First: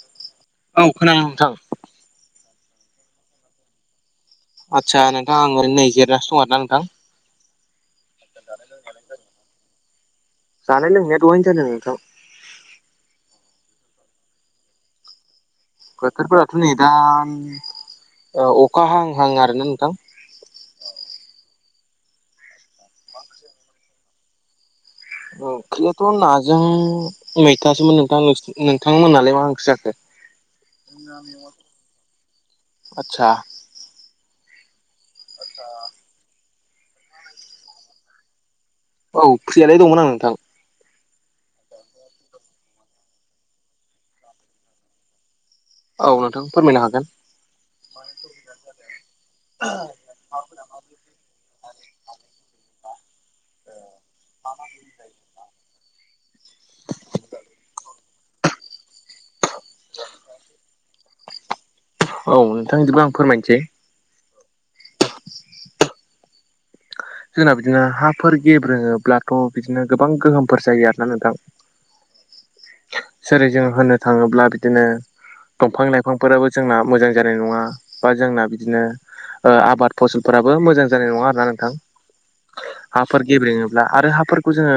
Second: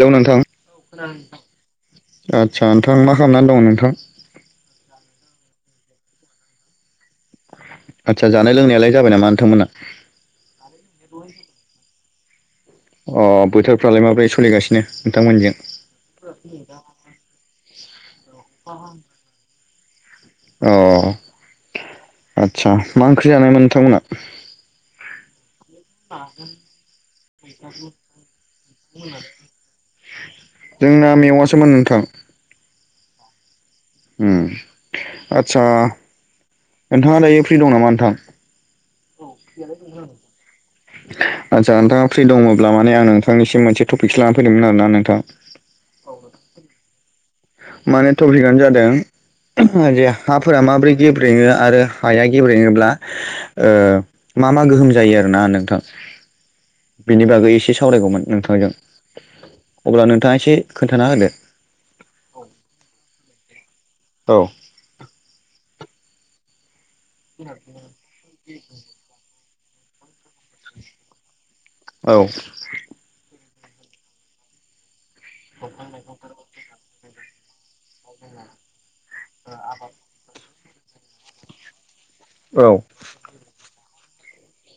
Hello नोंथां औ खोनादों नोंथां आदसा नोंथां मा खालामनानै दं नोंथां? आदसा नोंथां आं ओरैनो नै जिरायनानैसो दं आरो ना नोंथां। आदसा जानाय लोंनायालाय जाबाय नामा नोंथांमोनना? जानाय लोंनाया दहायनो जादों नोंथां। अ बोथोरफ्रालाय माब्रै सोलिगासिनो नोंथांमोनजों? बोथोरफोराथ' नै दा ओ अखा हां हां आरोना नोंथां। अ आदसा मा ओंख्रि जानायमोन नोंथांमोनहा? [unintelligible] ओंख्रियाथ' नाजों मैथासोमोन नोंसि नोंथां नोंथांमोन नालाय मा ओंख्रि जाखो? [unintelligible] जोंना मेउवासोमोन नोंथां। आतसा उम आदसा नोंथांङा दायो फ्रि दं नामा नोंथां? औ फ्रियालाय दंमोन आं नोंथां। आदसा नोंथांङा फ्रि दंङब्ला माने आं नोंथांनिसिम मोनसे टपिकसो लानानै फैदोंमोन आरो ना नोंथां। औ नोंथां फोरमायनो हागोन। माने टपिकआनो जादों उमहु हाफोरा माबोरै गेब्रेंङो आरो हाया गेब्रेंङोब्ला ओ मा मा गोहोम जायो आरोना नोंथां बेनि बागै एसे साव सावरायगौमोन नोंथांजों अब्ला नोंथांङा एसे खोन्थाना होदो। औ नोंथां इदिबा आं फोरमायनोसै औ जोंना बिदिनो हाफोर गेब्रेंङोब्लाथ' बिदिनो गोबां गोहोमफोर जायो आरोना नोंथां। औ जेरै जों होननो थांङोब्ला बिदिनो दंफां लाइफांफोराबो जोंना मोजां जानाय नंङा बा जोंना बिदिनो ओ आबाद फसलफोरा बो मोजां जानाय नंङा आरो ना नोंथां। औ हाफोर गेब्रेंङोब्ला आरो हाफोरखौ जोंङो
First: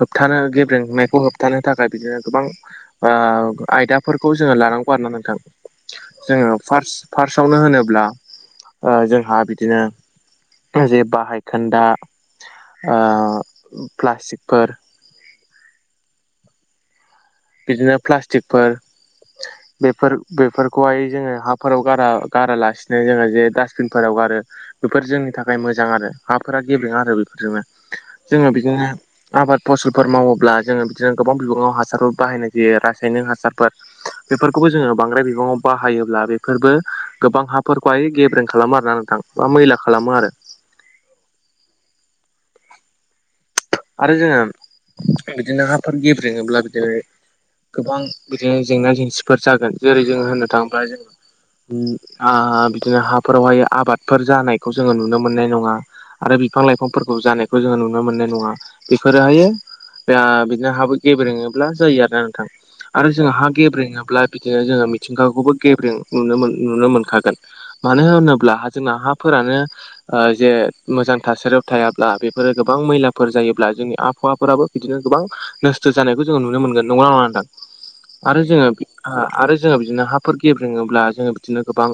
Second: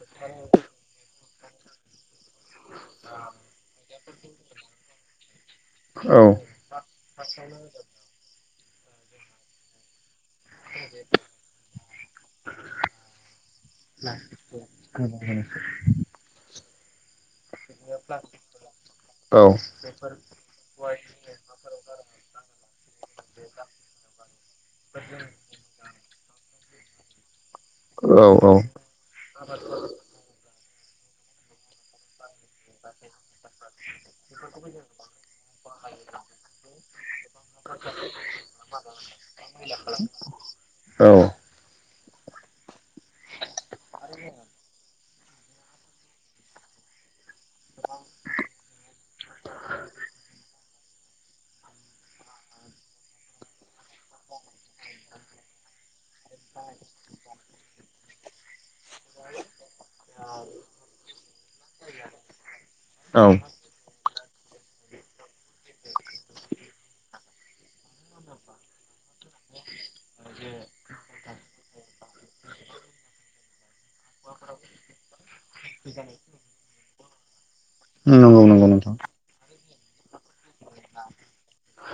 होबथानो गेब्रेंनायखौ होबथानो थाखाय बिदिनो गोबां ओ आयदाफोरखौ जोंङो लानांगौ आरोना नोंथां जोंङो फार्स फार्स्टआवनो होनोब्ला ओ जोंहा बिदिनो जे बाहायखोन्दा ओ प्लास्टिकफोर [inaudible] बिदिनो प्लास्टिकफोर औ बेफोर बेफोरखौहाय जोंङो हाफोराव गारा गारालासिनो जोंङो जे डासबिनफोराव गारो। बेफोर जोंनि थाखाय मोजां आरो हाफोरा गेब्रेेंङा आरो बेफोरजोंनो जोंङो बिदिनो आबाद फसलफोर मावोब्ला जोंङो बिदिनो गोबां बिबांङाव हासारफोर बाहायनाय जायो रासायनिक हासारफोर। बेफोरखौबो जोंङो बांद्राय बिबांङाव बाहायोब्ला बेफोरबो गोबां हाफोरखौहाय गेब्रें खालामो आरो ना नोंथां बा मैला खालामो आरो। औ आरो जोंङो बिदिनो हाफोर गेब्रेंङोब्ला बिदिनो गोबां बिदिनो जेंना जेंसिफोर जागोन जेरै जोंङो होननो थांङोब्ला जोंङो उम आ बिदिनो हाफोरावहाय आबादफोर जानायखौ जोङो नुनो मोननाय नङा। आरो बिफां लाइफांफोरखौ जानायखौ जोङो नुनो मोननाय नङा। बेफोरोहायो ओ बिदिनो हाबो गेब्रेङोब्ला जायो आरोना नोंथां। आरो जोंहा औ हा गेब्रेङाब्ला बिदिनो जोङो मिथिंगाखौबो गेब्रें नुनो मो नुनो मोनखागोन। मानो होनोब्ला जोंना हाफोरानो ओ जे मोजां थासारियाव थायाब्ला बेफोरो गोबां मैलाफोर जायोब्ला जोंनि आबहावाफोराबो बिदिनो गोबां नस्थ' जानायखौ जोङो नुनो मोनगोन। नंगैना नङा नोंथां? आरो नंगौ नंगौ जोङो नोंथां आरो जोङो बिदिनो हाफोर गेब्रेङोब्ला जोङो बिदिनो गोबां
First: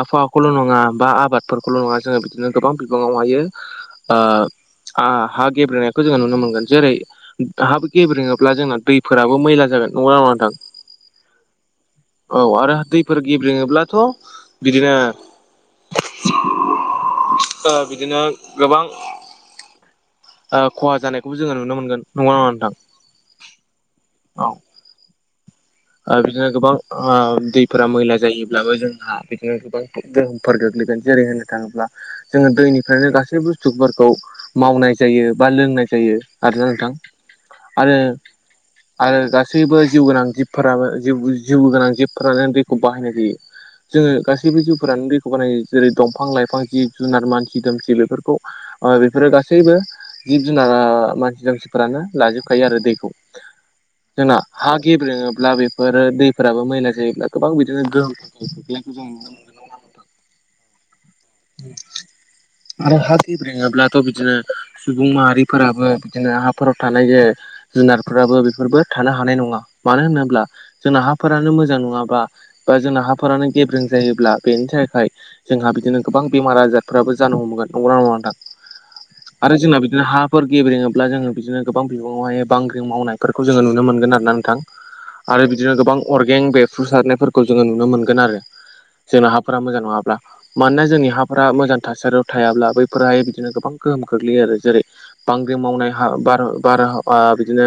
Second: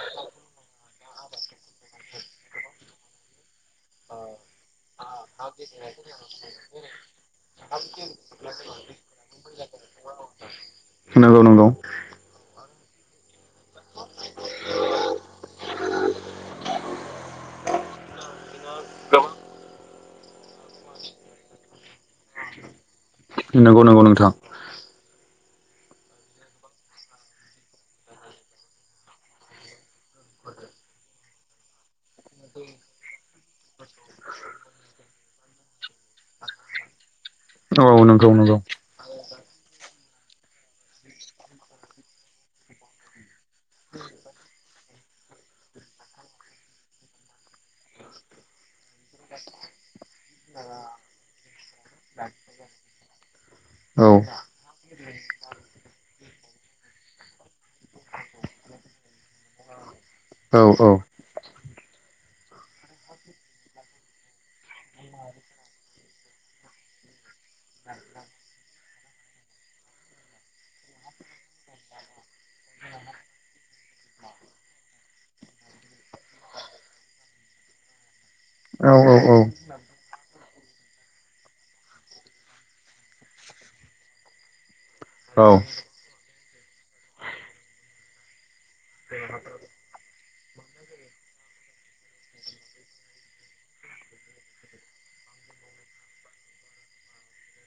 आबहावाखौल' नङा बा आबादफोरखौल' नङा जोङो बिदिनो गोबां बिबाङावहायो ओ हा गेब्रेंनायखौ जोङो नुनो मोनगोन। जेरै हा गेब्रेङोब्ला जोंना दैफोराबो मैला जागोन। नंगौना नङा नोंथां? नंगौ नंगौ औ आरो दैफोर गेब्रेङोब्लाथ' बिदिनो ओ बिदिनो गोबां [unintelligible] ओ खहा जानायखौबो जोङो नुनो मोनगोन। नंगौना नङा नोंथां? नंगौ नंगौ नोंथां औ ओ बिदिनो गोबां ओ दैफोरा मैला जायोब्लाबो जोंहा बिदिनो गोबां गोहोमफोर गोग्लैगोन जेरै होननो थाङोब्ला जोङो दैनिफ्रायनो गासै बुस्थुफोरखौ मावनाय जायो बा लोंनाय जायो आरो ना नोंथां औ आरो नंगौ नंगौ आरो गासैबो जिउ गोनां जिब फोराबो जिउ जिउ गोनां जिबफोरानो दैखौ बाहायनाय जायो। जोङो गासैबो जिउफोरानो दैखौ बाहायो। जेरै दंफां-लाइफां जिब-जुनार मानसि-दुमसि बेफोरखौ ओ बेफोरो गासैबो जिब-जुनारा मानसि दुमसिफोरानो लाजोबखायो आरो दैखौ। औ जोंना हा गेब्रेङो ब्ला बेफोरो दैफोराबो मैला जायोब्ला गोबां बिदिनो गोहोम खोख्लैनाय जों नुनो मोनो। औ औ आरो हा गेब्रेङोब्लाथ' बिदिनो सुबुं माहारिफोराबो बिदिनो हाफोराव थानाय जायो। जुनारफोराबो बेफोरबो थानो हानाय नंङा। मानो होनोब्ला जोंना हाफोरानो मोजां नङाबा बा जोंना हाफोरानो गेब्रें जायोब्ला बेनि थाखाय जोंहा बिदिनो गोबां बेमार आजारफोराबो जानो हमगोन। नंगौ ना नंङा नोंथां? औ आरो जोंना बिदिनो हाफोर गेब्रेङोब्ला जोंङो बिदिनो गोबां बिबाङावहाय बांग्रिं मावनायफोरखौ जोंङो नुनो मोनगोन आरो ना नों- थां औ आरो बिदिनो गोबां अरगें बेफ्रुसारनायफोरखौ जोंङो नुनो मोनगोन आरो। जोंना हाफोरा मोजां नंङाब्ला मानोना जोंनि हाफोरा मोजां थासारियाव थायाब्ला बैफोरहाय बिदिनो गोबां गोहोम गोग्लैयो आरो। जेरै बांग्रि मावनाय हा बार-बारहावा बिदिनो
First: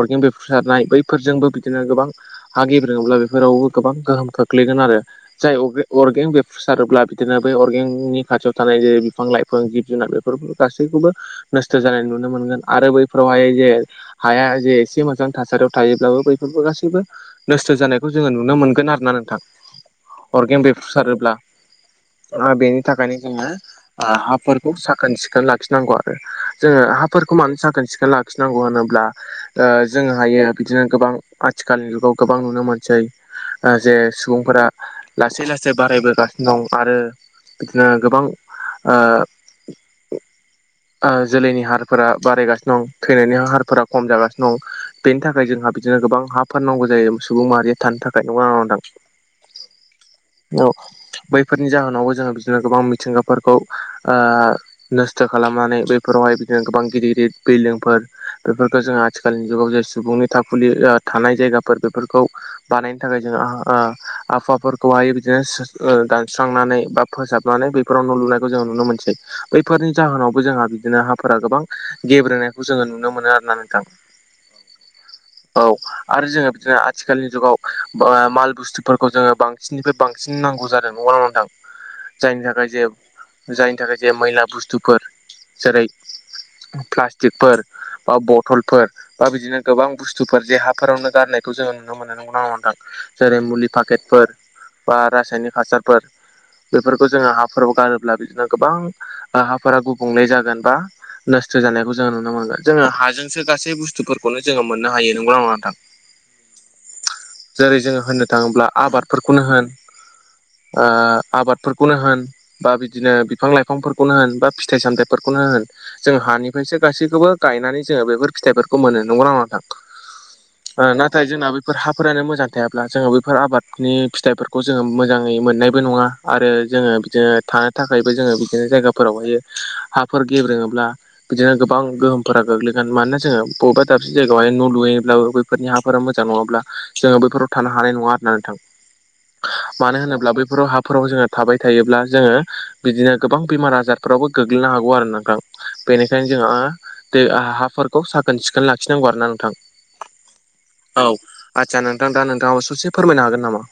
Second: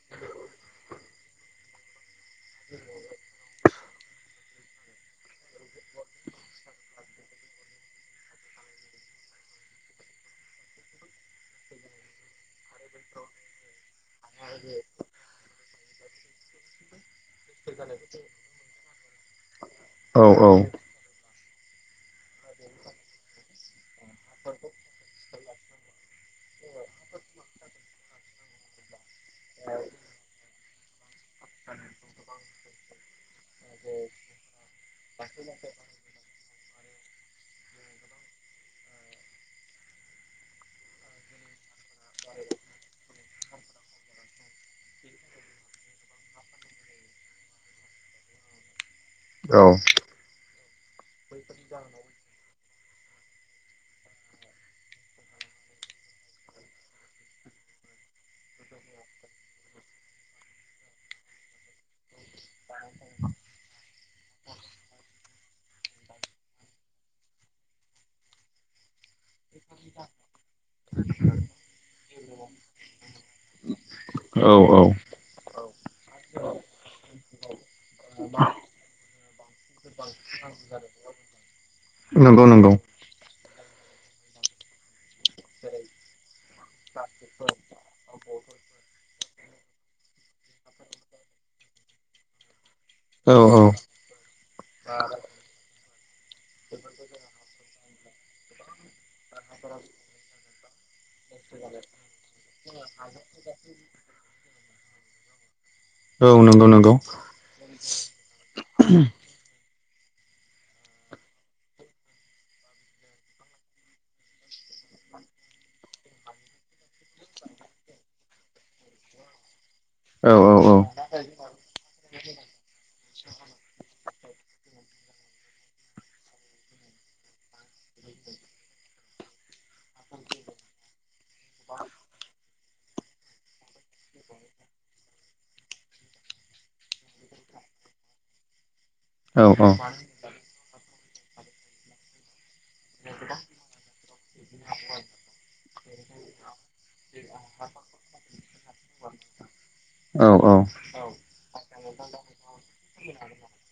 अरगें बेरफ्रुसारनाय बैफोरजोंबो बिदिनो गोबां हा गेब्रेङोब्ला बेफोरावबो गोबां गोहोम खोख्लैगोन आरो जाय अर-अरगें बेफ्रुसारोब्ला बिदिनो बै अरगेंनि खाथियाव थानाय जेरै बिफां-लाइफां जिब-जुनार बेफोर गासैखौबो नस्थ' जानाय नुनो मोनगोन आरो बैफोरावहाय जे हाया जे एसे मोजां थासारियाव थायोब्लाबो बैफोरबो गासैबो नस्थ' जानायखौ जोंङो नुनो मोनगोन आरो ना नोंथां। औ औ अरगें बेफ्रुसारोब्ला ओ बेनि थाखायनो जोंङो हाफोरखौ साखोन-सिखोन लाखिनांगौ आरो जोंङो हाफोरखौ मानो साखोन सिखोन ला- खिनांगौ होनोब्ला ओ जोंङो हायो बिदिनो गोबां आथिखाल जुगाव गोबां नुनो मोनसै। ओ जे सुबुंफोरा लासै लासै बारायबोगासिनो दं आरो बिदिनो गोबां ओ ओ जोलैनि हारफोरा बारायगासिनो दं थैनायनि हारफोरा खम जागासिनो दं। बेनि थाखाय जोंहा बिदिनो गोबां हा फाननांगौ जायो सुबुं माहारिया थानो थाखाय नंगौ ना नङा नोंथां? औ औ बैफोरनि जाहोनावबो जोङो बिदिनो गोबां मिथिंगाफोरखौ ओ नस्थ' खालामनानै बैफोरावहाय बिदिनो गोबां गिदिर गिदिर बिल्डिंफोर बेफोरखौ जों आथिखालनि जुगाव जे सुबुंनि थाखुलि थानाय जायगाफोर बेफोरखौ बानायनो थाखाय जों आ ओ आफाफोरखौहाय बिदिनो दानस्रांनानै बा फोसाबनानै बैफोराव न' लुनायखौ जोङो नुनो मोनसै बैफोरनि जाहोनावबो जोंहा बिदिनो हाफोरा गोबां गेब्रेनायखौ जोङो नुनो मोनो आरो ना नोंथां। औ औ औ आरो जोङो बिदिनो आथिखालनि जुगाव माल बुस्थुफोरखौ जोङो बां बिनिफ्राय बांसिन नांगौ जादों नंगौ ना नङा नोंथां? नंगौ जायनि थाखाय नंगौ जे जायनि थाखाय जे मैला बुस्थुफोर जेरै प्लास्टिकफोर बा बथलफोर बा बिदिनो गोबां बुस्थुफोर जे हाफोरावनो गारनायखौ जोङो नुनो मोनो नंगौना नङा नोंथां? औ जेरै औ मुलि पाकेटफोर बा रासायनिक हासारफोर बेफोरखौ जोङो हाफोराव गारोब्ला बिदिनो गोबां हाफोरा गुबुंले जागोन बा नस्थ' जानायखौ जोङो नुनो मोनगोन जोङो हाजोंसो गासै बुस्थुफोरखौनो जोङो मोननो हायो नंगौ नङा नोंथां? औ नंगौ नंगौ। जेरै जोङो होननो थाङोब्ला आबादफोरखौनो होन आ आबादफोरफोरखौनो होन बा बिदिनो बिफां लाइफांफोरखौनो होन बा फिथाइ सामथाइफोरखौनो होन जों हानिफ्रायसो गासैखौबो गायनानै जोङो बेफोर फिथाइफोरखौ मोनो नंगौना नङा नोंथां? औ औ औ नाथाय जोंना बैफोर हाफोरानो मोजां थायाब्ला जोङो बैफोर आबादनि फिथाइफोरखौ जोङो मोजाङै मोननाय बो नङा आरो जोङो बिदिनो थानो थाखायबो जोङो बिदिनो जायगाफोरावहायो हाफोर गेब्रेङोब्ला बिदिनो गोबां गोहोमफोरा गोग्लैगोन मानोना जोङो बबेबा दाबसे जायगायावहाय न' लुयोब्लाबो फोरनि हाफोरा मोजां नङाब्ला जोङो बैफोराव थानो हानाय नङा आरोना नोंथां। औ मानो होनोब्ला बै बेफोराव हाफोराव जोङो थाबाय थायोब्ला जोङो बिदिनो गोबां बेमार आजारफोरावबो गोग्लैनो हागौ आरो नोंथां। बेनिखायनो जोंहा दै हाफोरखौ साखोन सिखोन लाखिनांगौ आरोना नोंथां। औ औ औ औ आदसा नोंथां दा नोंथाङाबो ससे फोरमायनो हागोन नामा?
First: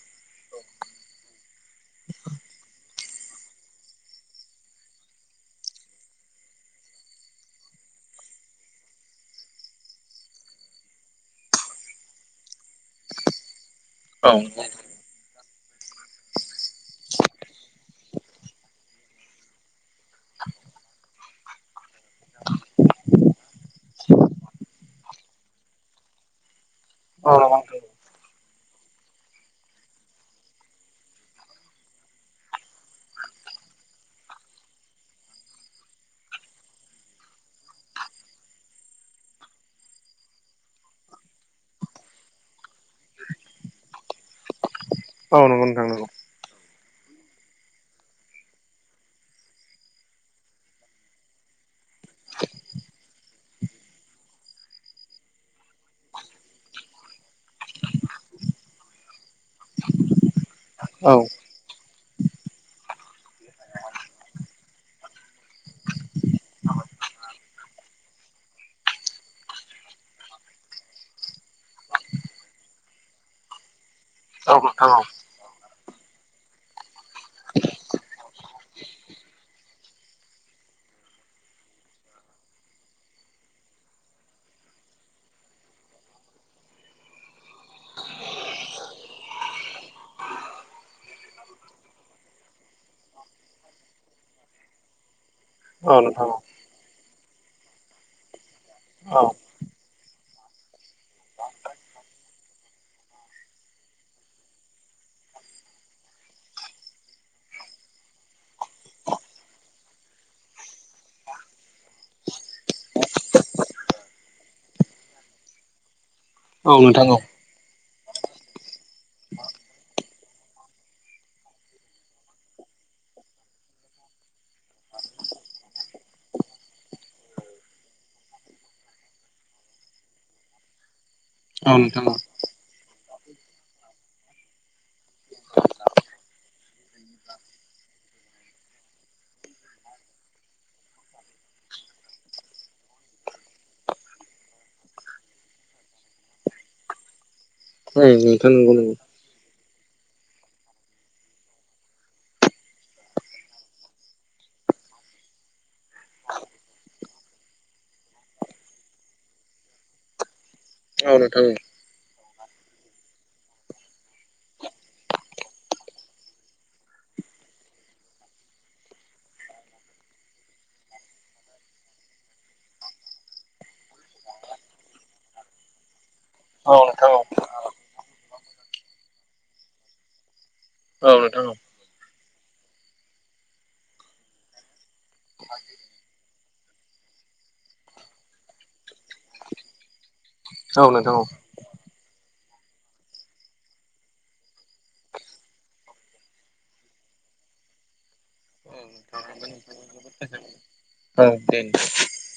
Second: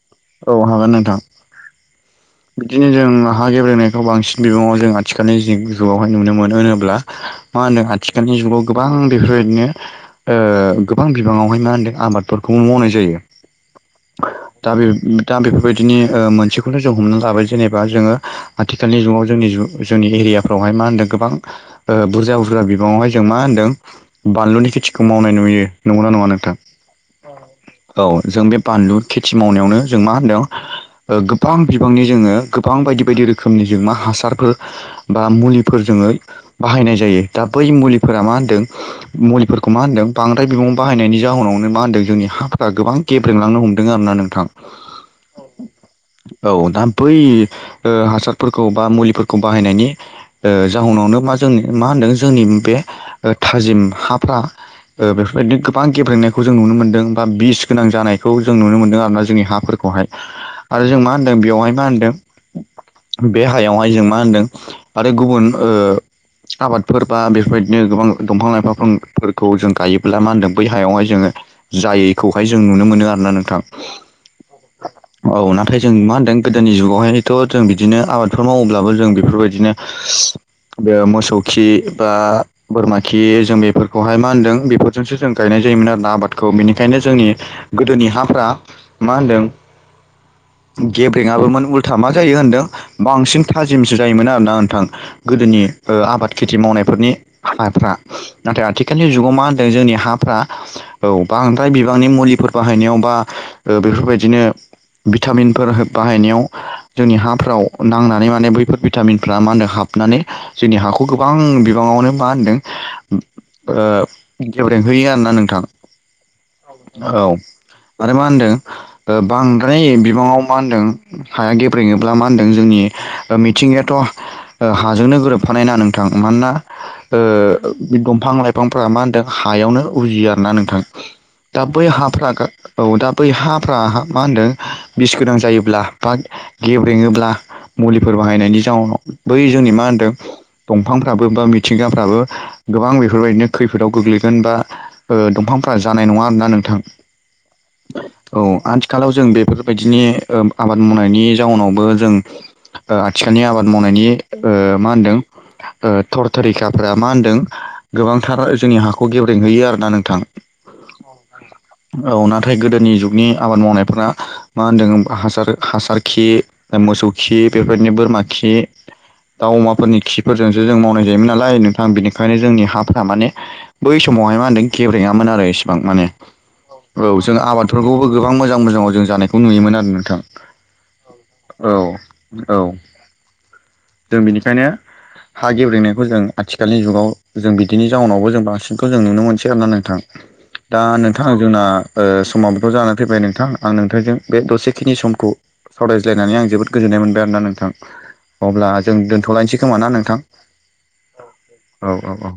औ हागोन नोंथां। औ बिदिनो जों हा गेब्रेनायखौ बांसिन बिबङाव जों आथिखालनि जिउआवहाय नुनो मोनो होनोब्ला मा होनो आथिखालनि जुगाव गोबां बेफोरबायदिनो ओ गोबां बिबाङावहाय मा होनदों आबादफोरखौ मावनाय जायो। औ दा बे दा बेफोरबायदिनि ओ मोनसेखौथ' जों हमनो हाबाय जेनेबा जोङो आथिखालनि जुगाव जोंनि जु-जोंनि एरियाफ्रावहाय मा होनदों गोबां ओ बुरजा बुरजा बिबाङावहाय जों मा होन्दों बानलुनि खेथिखौ मावनाय नुयो, नंगौना नङा नोंथां? औ जों बे बानलु खेथि मावनायावनो जों मा होनदों ओ गोबां बिबांनि जोङो गोबां बायदि बायदि रोखोमनि जों मा हासारफोर बा मुलिफोर जोङो बाहायनाय जायो दा बै मुलिफोरा मा होनदों मुलिफोरखौ मा होनदों बांद्राय बिबाङाव बाहायनायनि जाहोनावनो मा होनदों जोंनि हाफोरा गोबां गेब्रेलांनो हमदों आरो ना नोंथां। औ नंगौ नोंथां नंगौ। औ दा बै ओ हासारफोरखौ बा मुलिफोरखौ बाहायनायनि जाहोनावनो मा जोंनि मा होनदों जोंनि बे थाजिम हाफ्रा बेफोरबायदि गोबां गेब्रेंनायखौ जों नुनो मोन्दों बा बिस गोनां जानायखौ जों नुनो मोनदों आरोना जोंनि हाफोरखौ। बहाय आरो जों औ मा होनदों बेयावहाय मा होनदों बे हायावहाय जों मा होनदों आरो गुबुन ओ आबादफोर बा बेफोरबायदिनो गोबां दंफां लाइफां लाइफांफोरखौ जों गायोब्ला मा होनदों बै हायावहाय जोङो जायैखौहाय जों नुनो मोनो आरोना नोंथां। औ औ औ नाथाय जों मा होनदों गोदोनि जुगावहायथ' जों बिदिनो आबादफोर मावोब्लाबो जों बेफोरबायदिनो बे मोसौ खि बा बोरमा खि जों बेफोरखौहाय मा होनदों बेफोरजोंसो जों गायनाय जायोमोन आर ना आबादखौ बेनिखायनो जोंनि गोदोनि हाफ्रा मा होनदों गेब्रेङाबोमोन उल्था मा जायो होनदों बांसिन थाजिमसो जायोमोन आरोना नोंथां। गोदोनि आबाद खेथि मावनायफोरनि हाबाफ्रा नाथाय आथिखालनि जुगाव मा होन दों जोंनि हाफ्रा औ बांद्राय बिबांनि मुलिफोर बाहायनायाव बा बेफोरबायदिनो भिटामिन फोर बाहायनायाव जोंनि हाफ्राव नांनानै माने बैफोर भिटामिनफ्रा मा होनो हाबनानै जोंनि हाखौ गोबां बिबाङावनो मा होनदों गेब्रेंहोयो आरोना नोंथां। औ। माने मा होनदों बांद्राय बिबाङाव मा होनदों हाया गेब्रेङोब्ला मा होनदों जोंनि मिथिंगायाथ' हाजोंनो गोरोबफानायना नोंथां। मानोना ओ दंफां-लाइफांफ्रा मा होनदों हायावनो उजियो आरोना नोंथां। दा औ बै नोंथां हाफ्रा औ दा बै हाफ्रा मा होन्दों बिस गोनां जायोब्ला बा गेब्रेङोब्ला मुलिफोर बाहायनायनि जाउनाव बै जोंनि मा होनदों दंफांफ्राबो बा मिथिंगाफ्राबो गोबां बेफोरबायदिनो खैफोदाव गोग्लैगोन बा ओ दंफांफ्रा जानाय नङा होमब्ला नोंथां। औ नोंथां नंगौ नंगौ आथिखालाव जों बेफोर बदिनो आबाद मावनायनि जाउनावबो जों ओ आथिखालनि आबाद मावनायनि ओ मा होनदों ओ थर थरिखाफ्रा मा होनदों गोबांथार जोंनि हाखौ गेब्रेंहैयो आर ना नोंथां। औ नोंथां। औ नाथाय गोदोनि जुगनि आबाद मावनायफोरा मा होन्दों हासार हासार खि मोसौ खि बेफोरबायदिनो बोरमा खि दाउ अमाफोरनि खिफोरजोंसो जों मावनाय जायोमोन नालाय नोंथां बेनिखायनो जोंनि हाफ्रा माने बै समावहाय मा होनदों गेब्रेङामोन आरो इसेबां माने औ जों आबादफोरखौबो गोबां मोजां मोजाङाव जों जानायखौ नुयोमोन आरो ना। थां औ नोंथां औ औ। जों बेनिखायनो हा गेब्रेंनायखौ जों आथिखालनि जुगाव जों बिदिनि जाउनावबो जों बांसिनखौ जों नुनो मोनसै आरोना नोंथां। दा औ औ नोंथां जोंना ओ समावथ' जानानै फैबाय नोंथां आं नोंथांजों बे दसे बेखिनि समखौ सावरायज्लायनानै आं जोबोद गोजोननाय मोनबाय आरोना नोंथां। अब्ला जों दोन्थ'लायनोसै खोमा ना नोंथां? औ दे। औ औ औ